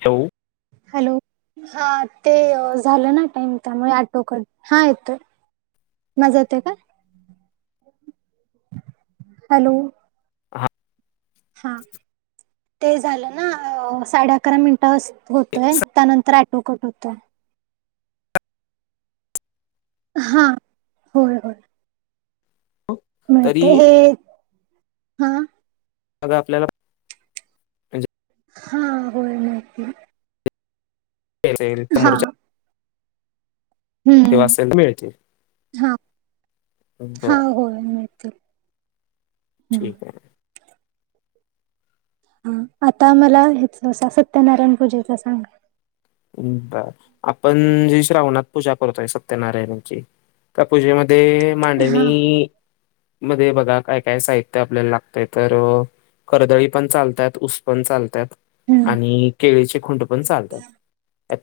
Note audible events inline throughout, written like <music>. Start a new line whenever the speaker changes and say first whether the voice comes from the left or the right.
left: ठेऊ?
right: हॅलो... हा ते झालं ना टाइम, त्यामुळे आटो कट... हा येतोय माझा येतोय काय, हॅलो
left: हा
right: हा, ते झालं ना साडे अकरा मिनिटं होतय त्यानंतर अॅटोकट होतं. हा होय होय.
left: होओक
right: मिळते हे हा.
left: अग आपल्याला. म्हणजे
right: हा होय माहिती आहे.
left: <unintelligible>
right: हा
left: <unintelligible>
right: हम्म
left: <unintelligible> मिळते
right: हा हा
left: <unintelligible>
right: होय मिळतील हम्म.
left: ठीक ए
right: हा, आता मला हे, सत्यनारायण पूजेचं सांगा
left: हम्म... बरं, आपण जी श्रावणात पूजा करतोय सत्यनारायणाची त्या पूजेमध्ये
right: हा
left: मांडणी मध्ये बघा, काय काय साहित्य आपल्याला लागतंय तर कर्दळी पण चालतात, ऊस पण चालतात
right: हम्म
left: आणि केळीची खुंड पण चालतात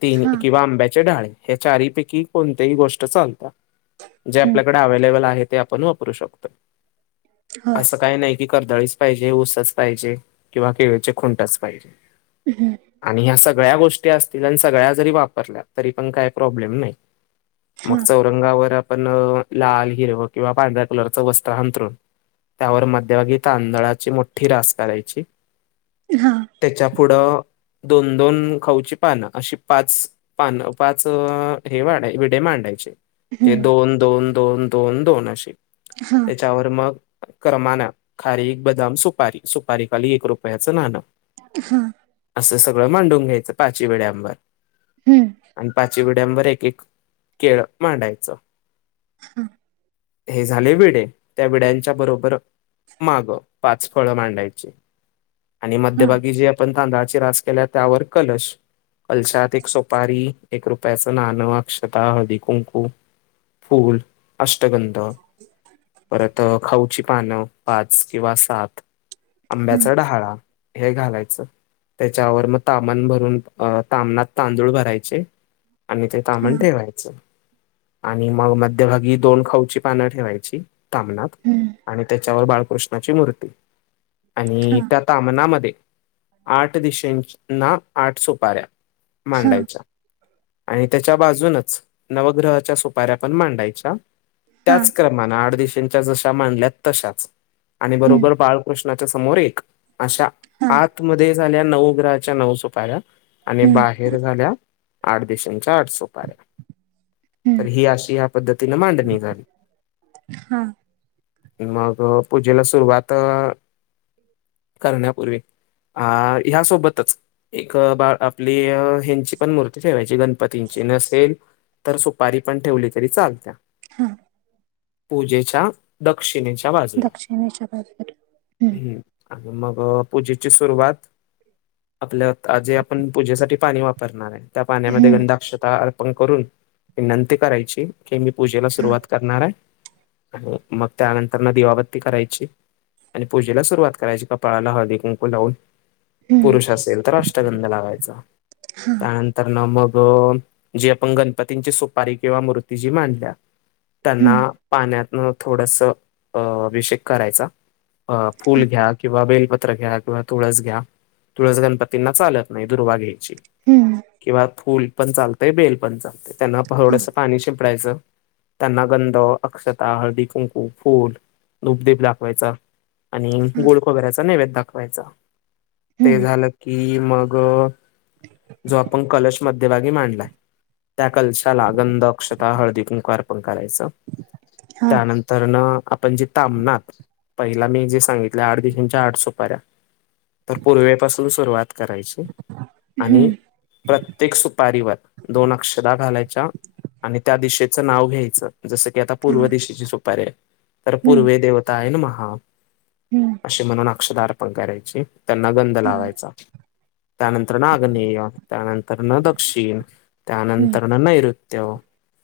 left: तीन
right: हा
left: किंवा आंब्याचे डहाळे या चारीपैकी कोणतेही गोष्ट चालतात. जे
right: हम्म
left: आपल्याकडे अवेलेबल आहे ते आपण वापरू शकतो,
right: होय
left: असं काही नाही. की कर्दळीच पाहिजे ऊसच पाहिजे किंवा केळीचे खुंटच पाहिजे.
right: हुं.
left: आणि ह्या सगळ्या गोष्टी असतील आणि सगळ्या जरी वापरल्या तरी पण काही प्रॉब्लेम नाई. मग
right: हा
left: चौरंगावर आपण लाल, हिरवं किंवा पांढऱ्या कलरचं वस्त्र हंतरून त्यावर मध्यभागी तांदळाची मोठी रास करायची
right: हा.
left: त्याच्या पुढं दोन दोन खाऊची पानं अशी पाच पानं, पाच हे वाढा, विडे मांडायचे हे
right: हम्म
left: दोन दोन दोन दोन दोन अशी
right: हा.
left: त्याच्यावर मग क्रमानं खारीक, बदाम, सुपारी सुपारीखाली एक रुपयाचं नाणं
right: हा.
left: असं सगळं मांडून घ्यायचं पाचही वीड्यांवर
right: हम्म.
left: आणि पाचही विड्यांवर एक एक केळ मांडायचं
right: हा
left: हे झाले विडे, त्या विड्यांच्या बरोबर मागं पाच फळं मांडायची आणि
right: हा
left: मध्यभागी जे आपण तांदळाची रास केल्या, त्यावर कलश कलशात एक सुपारी एक रुपयाचं नाणं, अक्षता, हळदी कुंकू फूल अष्टगंध परत खाऊची पानं पाच किंवा सात
right: हा
left: आंब्याचा डहाळा हे घालायचं त्याच्यावर मग तामान भरून अ तामनात तांदूळ भरायचे आणि ते
right: हा
left: तामन ठेवायचं. आणि मग मध्यभगी दोन खाऊची पानं ठेवायची. कामनाथ
right: हम्म
left: आणि त्याच्यावर बाळकृष्णाची मूर्ती
right: हा
left: आणि त्या तामनामध्ये आठ दिशेना आठ सो पा
right: हा
left: मांडायच आणि त्याच्या बाजूनच नवग्रहाच्या सुपाऱ्या पण मांडायच्या
right: हा
left: त्याच क्रमान आडदशांच्या जशा मांडल्या तशाच आणि
right: हम्म
left: बरोबर बाळकृष्ण समोर एक अशा
right: हा
left: आत मध्ये झाल्या नऊ ग्रहाच्या नऊ सोपा्या आणि
right: हम्म
left: बाहेर झाल्या आठ दिशांच्या आठसपाऱ्या तर
right: हम्म
left: ही अशी या पद्धतीने मांडणी झाली
right: हा.
left: मग पूजेला सुरुवात करण्यापूर्वी आ... ह्यासोबतच एक बा आपली ह्यांची पण मूर्ती ठेवायची, गणपतींची नसेल तर सुपारी पण ठेवली तरी चालत्या
right: हा.
left: पूजेच्या दक्षिणेच्या बाजूला,
right: दक्षिणेच्या बाजूला
left: हम्म आणि मग पूजेची सुरुवात आपल्या जे आपण पूजेसाठी पाणी वापरणार आहे त्या पाण्यामध्ये
right: हम्म
left: गंधाक्षता अर्पण करून विनंती करायची. की मी पूजेला सुरुवात करणार आहे आणि मग त्यानंतर ना दिवाबत्ती करायची. आणि पूजेला सुरुवात करायची कापाळाला हळदी कुंकू लावून
right: हम्म
left: पुरुष असेल तर अस. ंध लावायचा
right: हा
left: त्यानंतर ना मग जी आपण गणपतींची सुपारी किंवा मूर्ती जी मांडल्या त्यांना
right: हम्म
left: पाण्यातन थोडस अभिषेक करायचा. अ
right: हा
left: फुल घ्या किंवा बेलपत्र घ्या किंवा तुळस घ्या तुळस गणपतींना चालत नाही. दुरभग्यची
right: हम्.
left: किंवा फूल पण चालतय बेल पण चालत त्यांना
right: हा
left: थोडस पाणी शिंपडायचं त्यांना गंध अक्षता हळदी कुंकु फूल दूपदीप दाखवायचा आणि
right: हा
left: गोड खोबऱ्याचा नैवेद दाखवायचा ते
right: हम्म
left: झालं की मग जो आपण कलश मध्यभागी मांडलाय. त्या कलशाला गंध अक्षतः हळदी कुंकार पण करायचं
right: हा
left: त्यानंतर तर ना आपण जे तांबणार पहिला मी जे सांगितले आठ दिवसांच्या आठ सुपाऱ्या तर पूर्वेपासून सुरुवात करायची आणि
right: हम्म
left: प्रत्येक सुपारीवर दोन अक्षर घालायच्या. आणि त्या दिशेचं नाव घ्यायचं जसं की आता
right: हा
left: पूर्व दिशेची सुपारी तर
right: हम्म
left: पूर्वे देव महा
right: हम्म
left: अशी म्हणून अक्षधार पण करायची त्यांना गंध
right: हा
left: लावायचा. त्यानंतर नाग्नेय त्यानंतर न दक्षिण
right: हम्म
left: त्यानंतर न नैऋत्य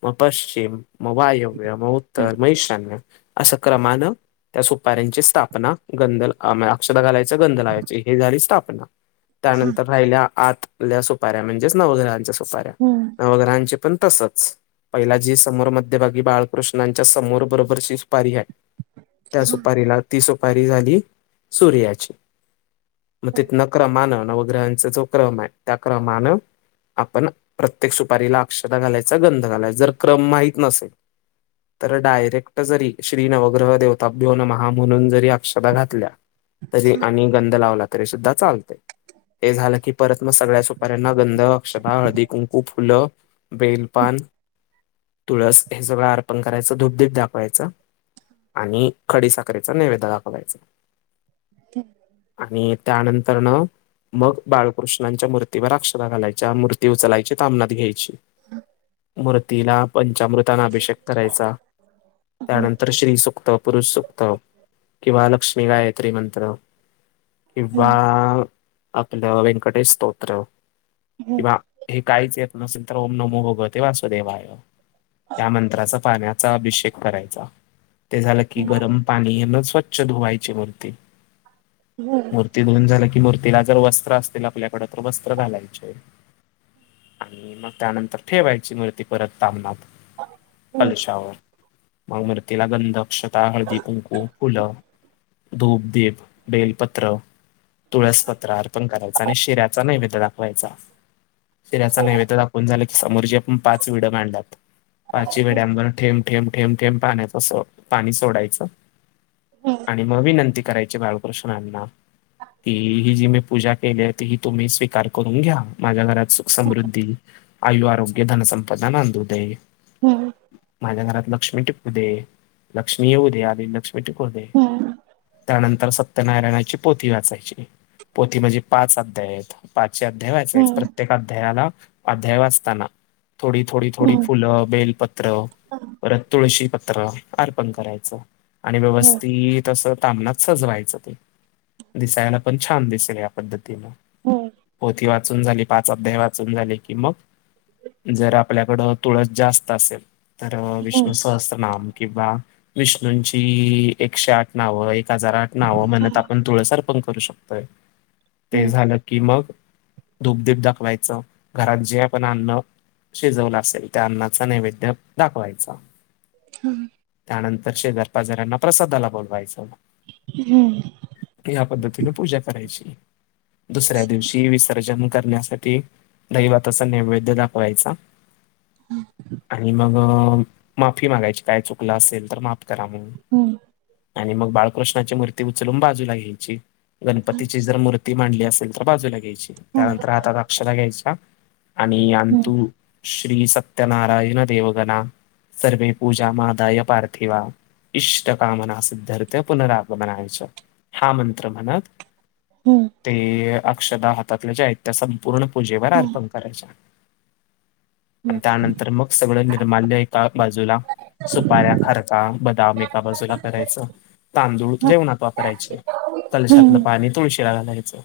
left: मग पश्चिम मग वायव्य मग
right: हा
left: उत्तर म शान्य असं क्रमानं त्या सुपाऱ्यांची स्थापना गंधल अक्षता घालायच गंध लायची हे झाली स्थापना
right: हा
left: त्यानंतर राहिल्या आतल्या सुपाऱ्या म्हणजेच नवग्रहांच्या सुपाार्या
right: हम्म.
left: वगहांचे पण तसंच. पहिला जी समोर मध्यभागी बाळकृष्णांच्या समोर बरोबरची सुपारी आहे. त्या
right: हा
left: सुपारीला ती सुपारी झाली सूर्याची मग तिथ न क्रमानं नवग्रहांचा जो क्रम आहे त्या क्रमानं आपण प्रत्येक सुपारीला अक्षता घालायचा गंध घालायचा जर क्रम माहत नसेल. तर डायरेक्ट जरी श्री नवग्रह देवताभ्योन महा म्हणून जरी अक्षता घातल्या. तरी आणि गंध लावला तरी सुद्धा चालते हे झालं की परत मग सगळ्या सुपाऱ्यांना गंध अक्षर हळदी कुंकू फुलं बेलपान तुळस हे सगळं अर्पण करायचं धूपधीप दाखवायचं. आणि खडी साखरेचा नैवेद दाखवायचा.
right: ह.
left: आणि त्यानंतर न मग बाळकृष्णांच्या मूर्तीवर अक्षता घालायच्या मूर्ती उचलायची तामनात घ्यायची मृतीला पंचामृती ताना अभिषेक करायचा त्यानंतर श्री सुखत पुरुष सुखत किंवा लक्ष्मी गायत्री मंत्र किंवा
right: हम्म
left: आपलं व्यंकटेश स्तोत्र
right: हम्म
left: किंवा हे काहीच येत नसेल तर ओम नमो होगं ते वास देवाय या मंत्राचा पाण्याचा अभिषेक करायचा ते झालं की गरम पाणी न स्वच्छ धुवायचे वरते
right: हम्म
left: मूर्ती दोन झालं की मूर्तीला जर वस्त्र असतील आपल्याकड तर वस्त्र घालायचे आणि मग त्यानंतर ठेवायची मर्ती परत ताबनात कलशावर मग मूर्तीला गंध क्षता हळदी कुंकू फुलं धूप दीप बेलपत्र तुळसपत्र त्र अर्पण करायचा आणि शि्याचा नैवेद्य दाखवायचा शि्याचा नैवेद्य दा झा समोर जे आपण पाच वड मांडलात पाच वेड्यांवर ठे ठेम ठेम ठेम पाण्याच पाणी सोडायचं आणि मग विनंती करायची बाळ प्रृश्न ना ती ही जी मी पूजा केली ती ही तुम्ही स्वीकार करून घ्या माझ्या घरात सुख समृद्धी आयु आरोग्य धनसंपदा नांदोदय माझ्या घरात लक्ष्मी टिप दे लक्ष्मी येऊ दे्या आणि लक्ष्मी दे त्यानंतर सत्यनारायणाची पोथ वाचायची पोती म्हणजे पाच अध्याय आहेत पाचचे अध्याय व्हायचे
right: हम्म
left: आहेत
right: हम्म
left: प्रत्येक अध्यायाला अध्याय वाचताना थोडी थोडी थोडी
right: हम्म
left: फुलं बेलपत् पत्र वत तुळशी पत्र अर्पण करायचं आणि
right: हम्म हम्म
left: व्यवस्थित अस ताबनात सजवायचं ते दिसायला पण छान दिसेल या पद्धतीनं
right: हो
left: होती वाचून झाली पाच अध्याय वाचून झाली की मग जर आपल्याकडं तुळस जास्त असेल तर विष्णु
right: हम्म हम्म हम्म
left: सहसत्रनाम किंवा विष्णूंची एकशे आठ नावं एक हजार आठ नावं म्हणत आपण तुळसार पण करू शकतो ते झालं कि मग धूपधीप दाखवायचं घरात जे आपण आणणं शिजवलं असेल त्या अन्नाचा नैवेद्य दाखवायचा
right: हम्
left: त्यानंतर शेजार पाजऱ्यांना प्रसादाला बोलवायचं
right: हम्
left: या पद्धतीने पूजा करायची दुसऱ्या दिवशी विसर्जन करण्यासाठी दैव तचा नैवेद्य दाखवायचा आणि मग माफी मागायची काय चुकलं असेल तर माफी करा म्ह आणि मग बाळकृष्णाची मूर्ती उचलून बाजूला घ्यायची गणपतीची जर मूर्ती मांडली असेल तर बाजूला घ्यायची त्यानंतर आता दक्षला घ्यायच्या आणि
right: हम्म हम्म हम्म हम्म हम्म
left: अंतु श्री सत्यनारायण देवगणा से पूजा मादाय पार्थिव इष्टकामना सिद्धर्थ पुनरागमनाच्या हा मंत्र म्हणत
right: हम्म!
left: ते अक्षदाः हातातले जे आहेत त्या संपूर्ण पूजेवर अर्पण करायच्या.
right: <inaudible>
left: प त्यानंतर मग सगळं निर्माल्य एका बाजूला सुपाऱ्या, खारका, बदाम एका बाजूला करायचं. तांदूळ जेवणात वापरायचे,
right: हम्म हम्म
left: कलशातलं पाणी तुळशीला घालायचं.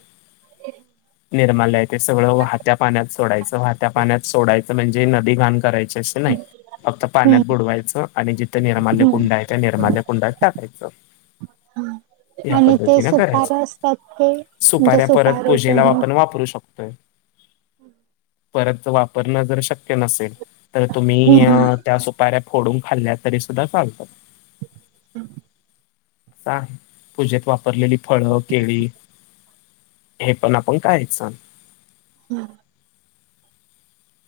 right: <inaudible>
left: निर्माल आहे ते सगळं वाहत्या पाण्यात सोडायचं. वाहत्या पाण्यात सोडायचं म्हणजे नदी घाण करायची असे नाही. फक्त पाण्यात
right: हम्म
left: बुडवायचं आणि जिथं निर्माल्य कुंड
right: हम्म
left: आहे त्या निर्माल्या कुंडात टाकायचं. या
right: आणि ते
left: पद्धतीने करायचं.
right: सुपार असतात ते म्हणजे
left: सुपाऱ्या परत
right: सुपारी ते
left: पूजेला
right: हम्म
left: आपण वापरू शकतो परत वापरणं जर शक्य नसेल तर तुम्ही त्या सुपाऱ्या फोडून खाल्ल्या तरी सुद्धा चालतात
right: हमम
left: आहे पूजेत वापरलेली फळक केळी हे पण आपण काय सांग
right: हम्म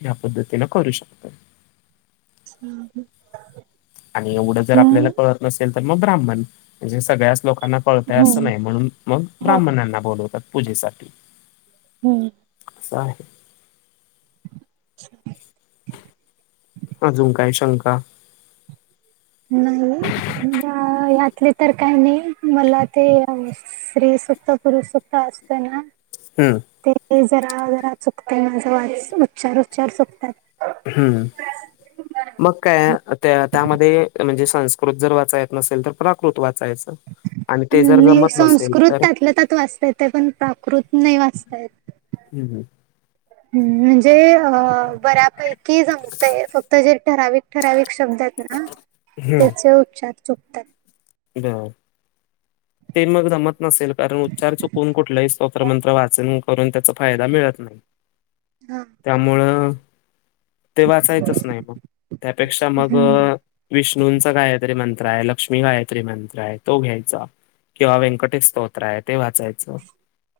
left: ह्या पद्धतीन करू शकतोय.
right: हम्!
left: आणि एवढं जर आपल्याला कळत नसेल तर मग ब्राह्मण म्हणजे सगळ्याच लोक त्यांना कळतय असं
right: हम्म
left: नाही म्हणून मग
right: हो
left: ब्राह्मणांना बोलवतात पूजेसाठी.
right: हम्म!
left: असं आहे.
right: <inaudible>
left: अजून काय शंका?
right: नाही यातले तर काही नाही मला ते यावं. स्त्री सक्ता पुरुष सत्ता असते ना.
left: हम्!
right: ते जरा जरा चुकत मा जव उच्चार उच्चार चुकतात.
left: हम्म!
right: <inaudible>
left: मग काय त्या त्यामध्ये म्हणजे संस्कृत जर वाचायला नसेल तर प्राकृत वाचायचं. आणि ते जर
right: नाही
left: जमत नसेल
right: संस्कृत
left: तर
right: त्यातल्या त्यात वाचता येत पण प्राकृत नाही वाचता येत.
left: हम् हम!
right: हम्म! म्हणजे अ बऱ्यापैकी जम क् फक्त जे ठराविक ठराविक शब्दात ना त्याचे उच्चार चुकतात.
left: बरं. ते मग जमत नसेल कारण उच्चार चुकून कुठलंही स्तोत्र मंत्र वाचन करून त्याच फायदा मिळत नाही.
right: हा
left: त्यामुळं ते वाचायचच नाही मग त्यापेक्षा मग
right: हम्म
left: विष्णूंचं कायतरी मंत्र आहे. लक्ष्मी आहे गायत्री मंत्र आहे तो घ्यायचा किंवा व्यंकटे मंत्र ते वाचायचं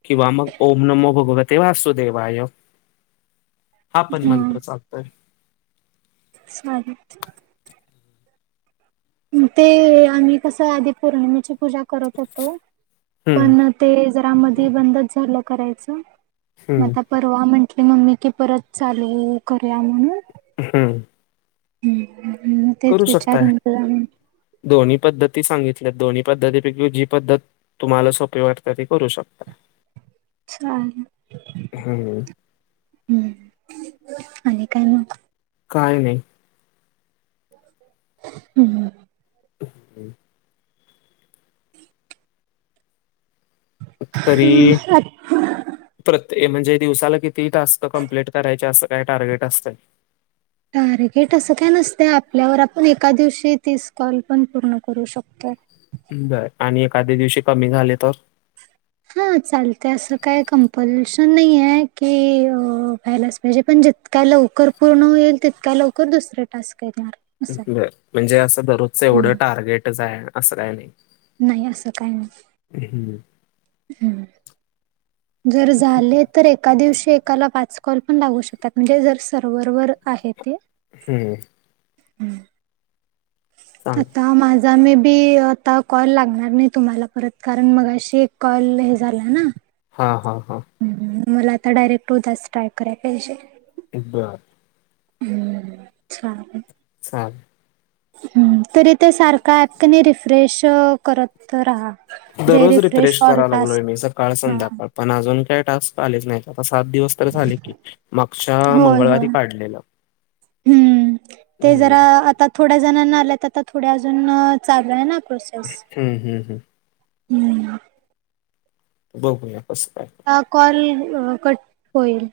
left: किंवा मग ओम नमो भगवत तेव्हा सुदैवाय हा पण मंत्र चालतोय.
right: चालतंय. ते आम्ही कस आधी पौर्णिमेची पूजा करत होतो
left: हम्म
right: पण ते जरा मध्ये बंदच झालं करायचं मगं
left: हम्म
right: आता परवा म्हंटली मम्मी की परत चालू करूया म्हणून.
left: हम्म!
right: हम्, हम्!
left: करू शकताय दोन्ही पद्धती सांगितल्या दोन्ही पद्धतीपैकी जी पद्धत तुम्हाला सोपे वाटतात ते करू शकतात.
right: <inaudible> चालेल.
left: हम्म
right: हम्म आणि काय मग?
left: काय नाही.
right: हम्म.
left: <unintelligible> तरी प्रत्ये म्हणजे दिवसाला किती टास्क कंप्लीट करायचे असं काय टार्गेट असतय?
right: टार्गेट असं काय नसतय. आपल्यावर आपण एका दिवशी तीच कॉल पण पूर्ण करू शकतोय.
left: बरं आणि एखाद्या दिवशी कमी झाले तर?
right: हा चालत असं काय कंपल्शन नाही आहे की म्हणजे पण जितक्या लवकर पूर्ण होईल, तितक्या लवकर दुसरे टास्क येणार. असं
left: बर म्हणजे असं दररोजचं
right: हं.
left: एवढं
right: आहे
left: टार्गेटच आहे असं काही नाही.
right: नाही असं काही नाही.
left: <inaudible>
right: हम्म जर
left: ठीक आहे.
right: झाले तर एका दिवशी एकाला पाच कॉल पण लागू शकतात म्हणजे जर सर्वर वर आहे ते.
left: हम्म.
right: हम्म.
left: चांग
right: आता मा जा मे बी आता कॉल लागणार नाही तुम्हाला परत, कारण मग अशी एक कॉल हे झाला ना?
left: हा हा हा.
right: हम्म. मला आता डायरेक्ट उद्याच ट्राय कराय पाहिजे.
left: ब
right: हम्म. चाल
left: चाल
right: तरी ते सारख ऍप कनी रिफ्रेश करत राहा. जे
left: दररोज रिफ्रेश
right: ऑल
left: करा लागलोय
right: टास्क
left: मी सकाळ,
right: हा
left: संध्याकाळ. पण अजून काय टास्क आलेच नाही आता सात दिवस, तर झाले की मागच्या
right: होय
left: मंगळवारी
right: होय
left: काढलेलं.
right: हम्म. ते
left: हं,
right: जरा आता थोड्या जणांना आल्यात आता थोड्या अजून चालू आहे ना प्रोस
left: हम्म हम्म हम्म.
right: हम्म.
left: बघूया कस काय?
right: आ कॉल कट होईल.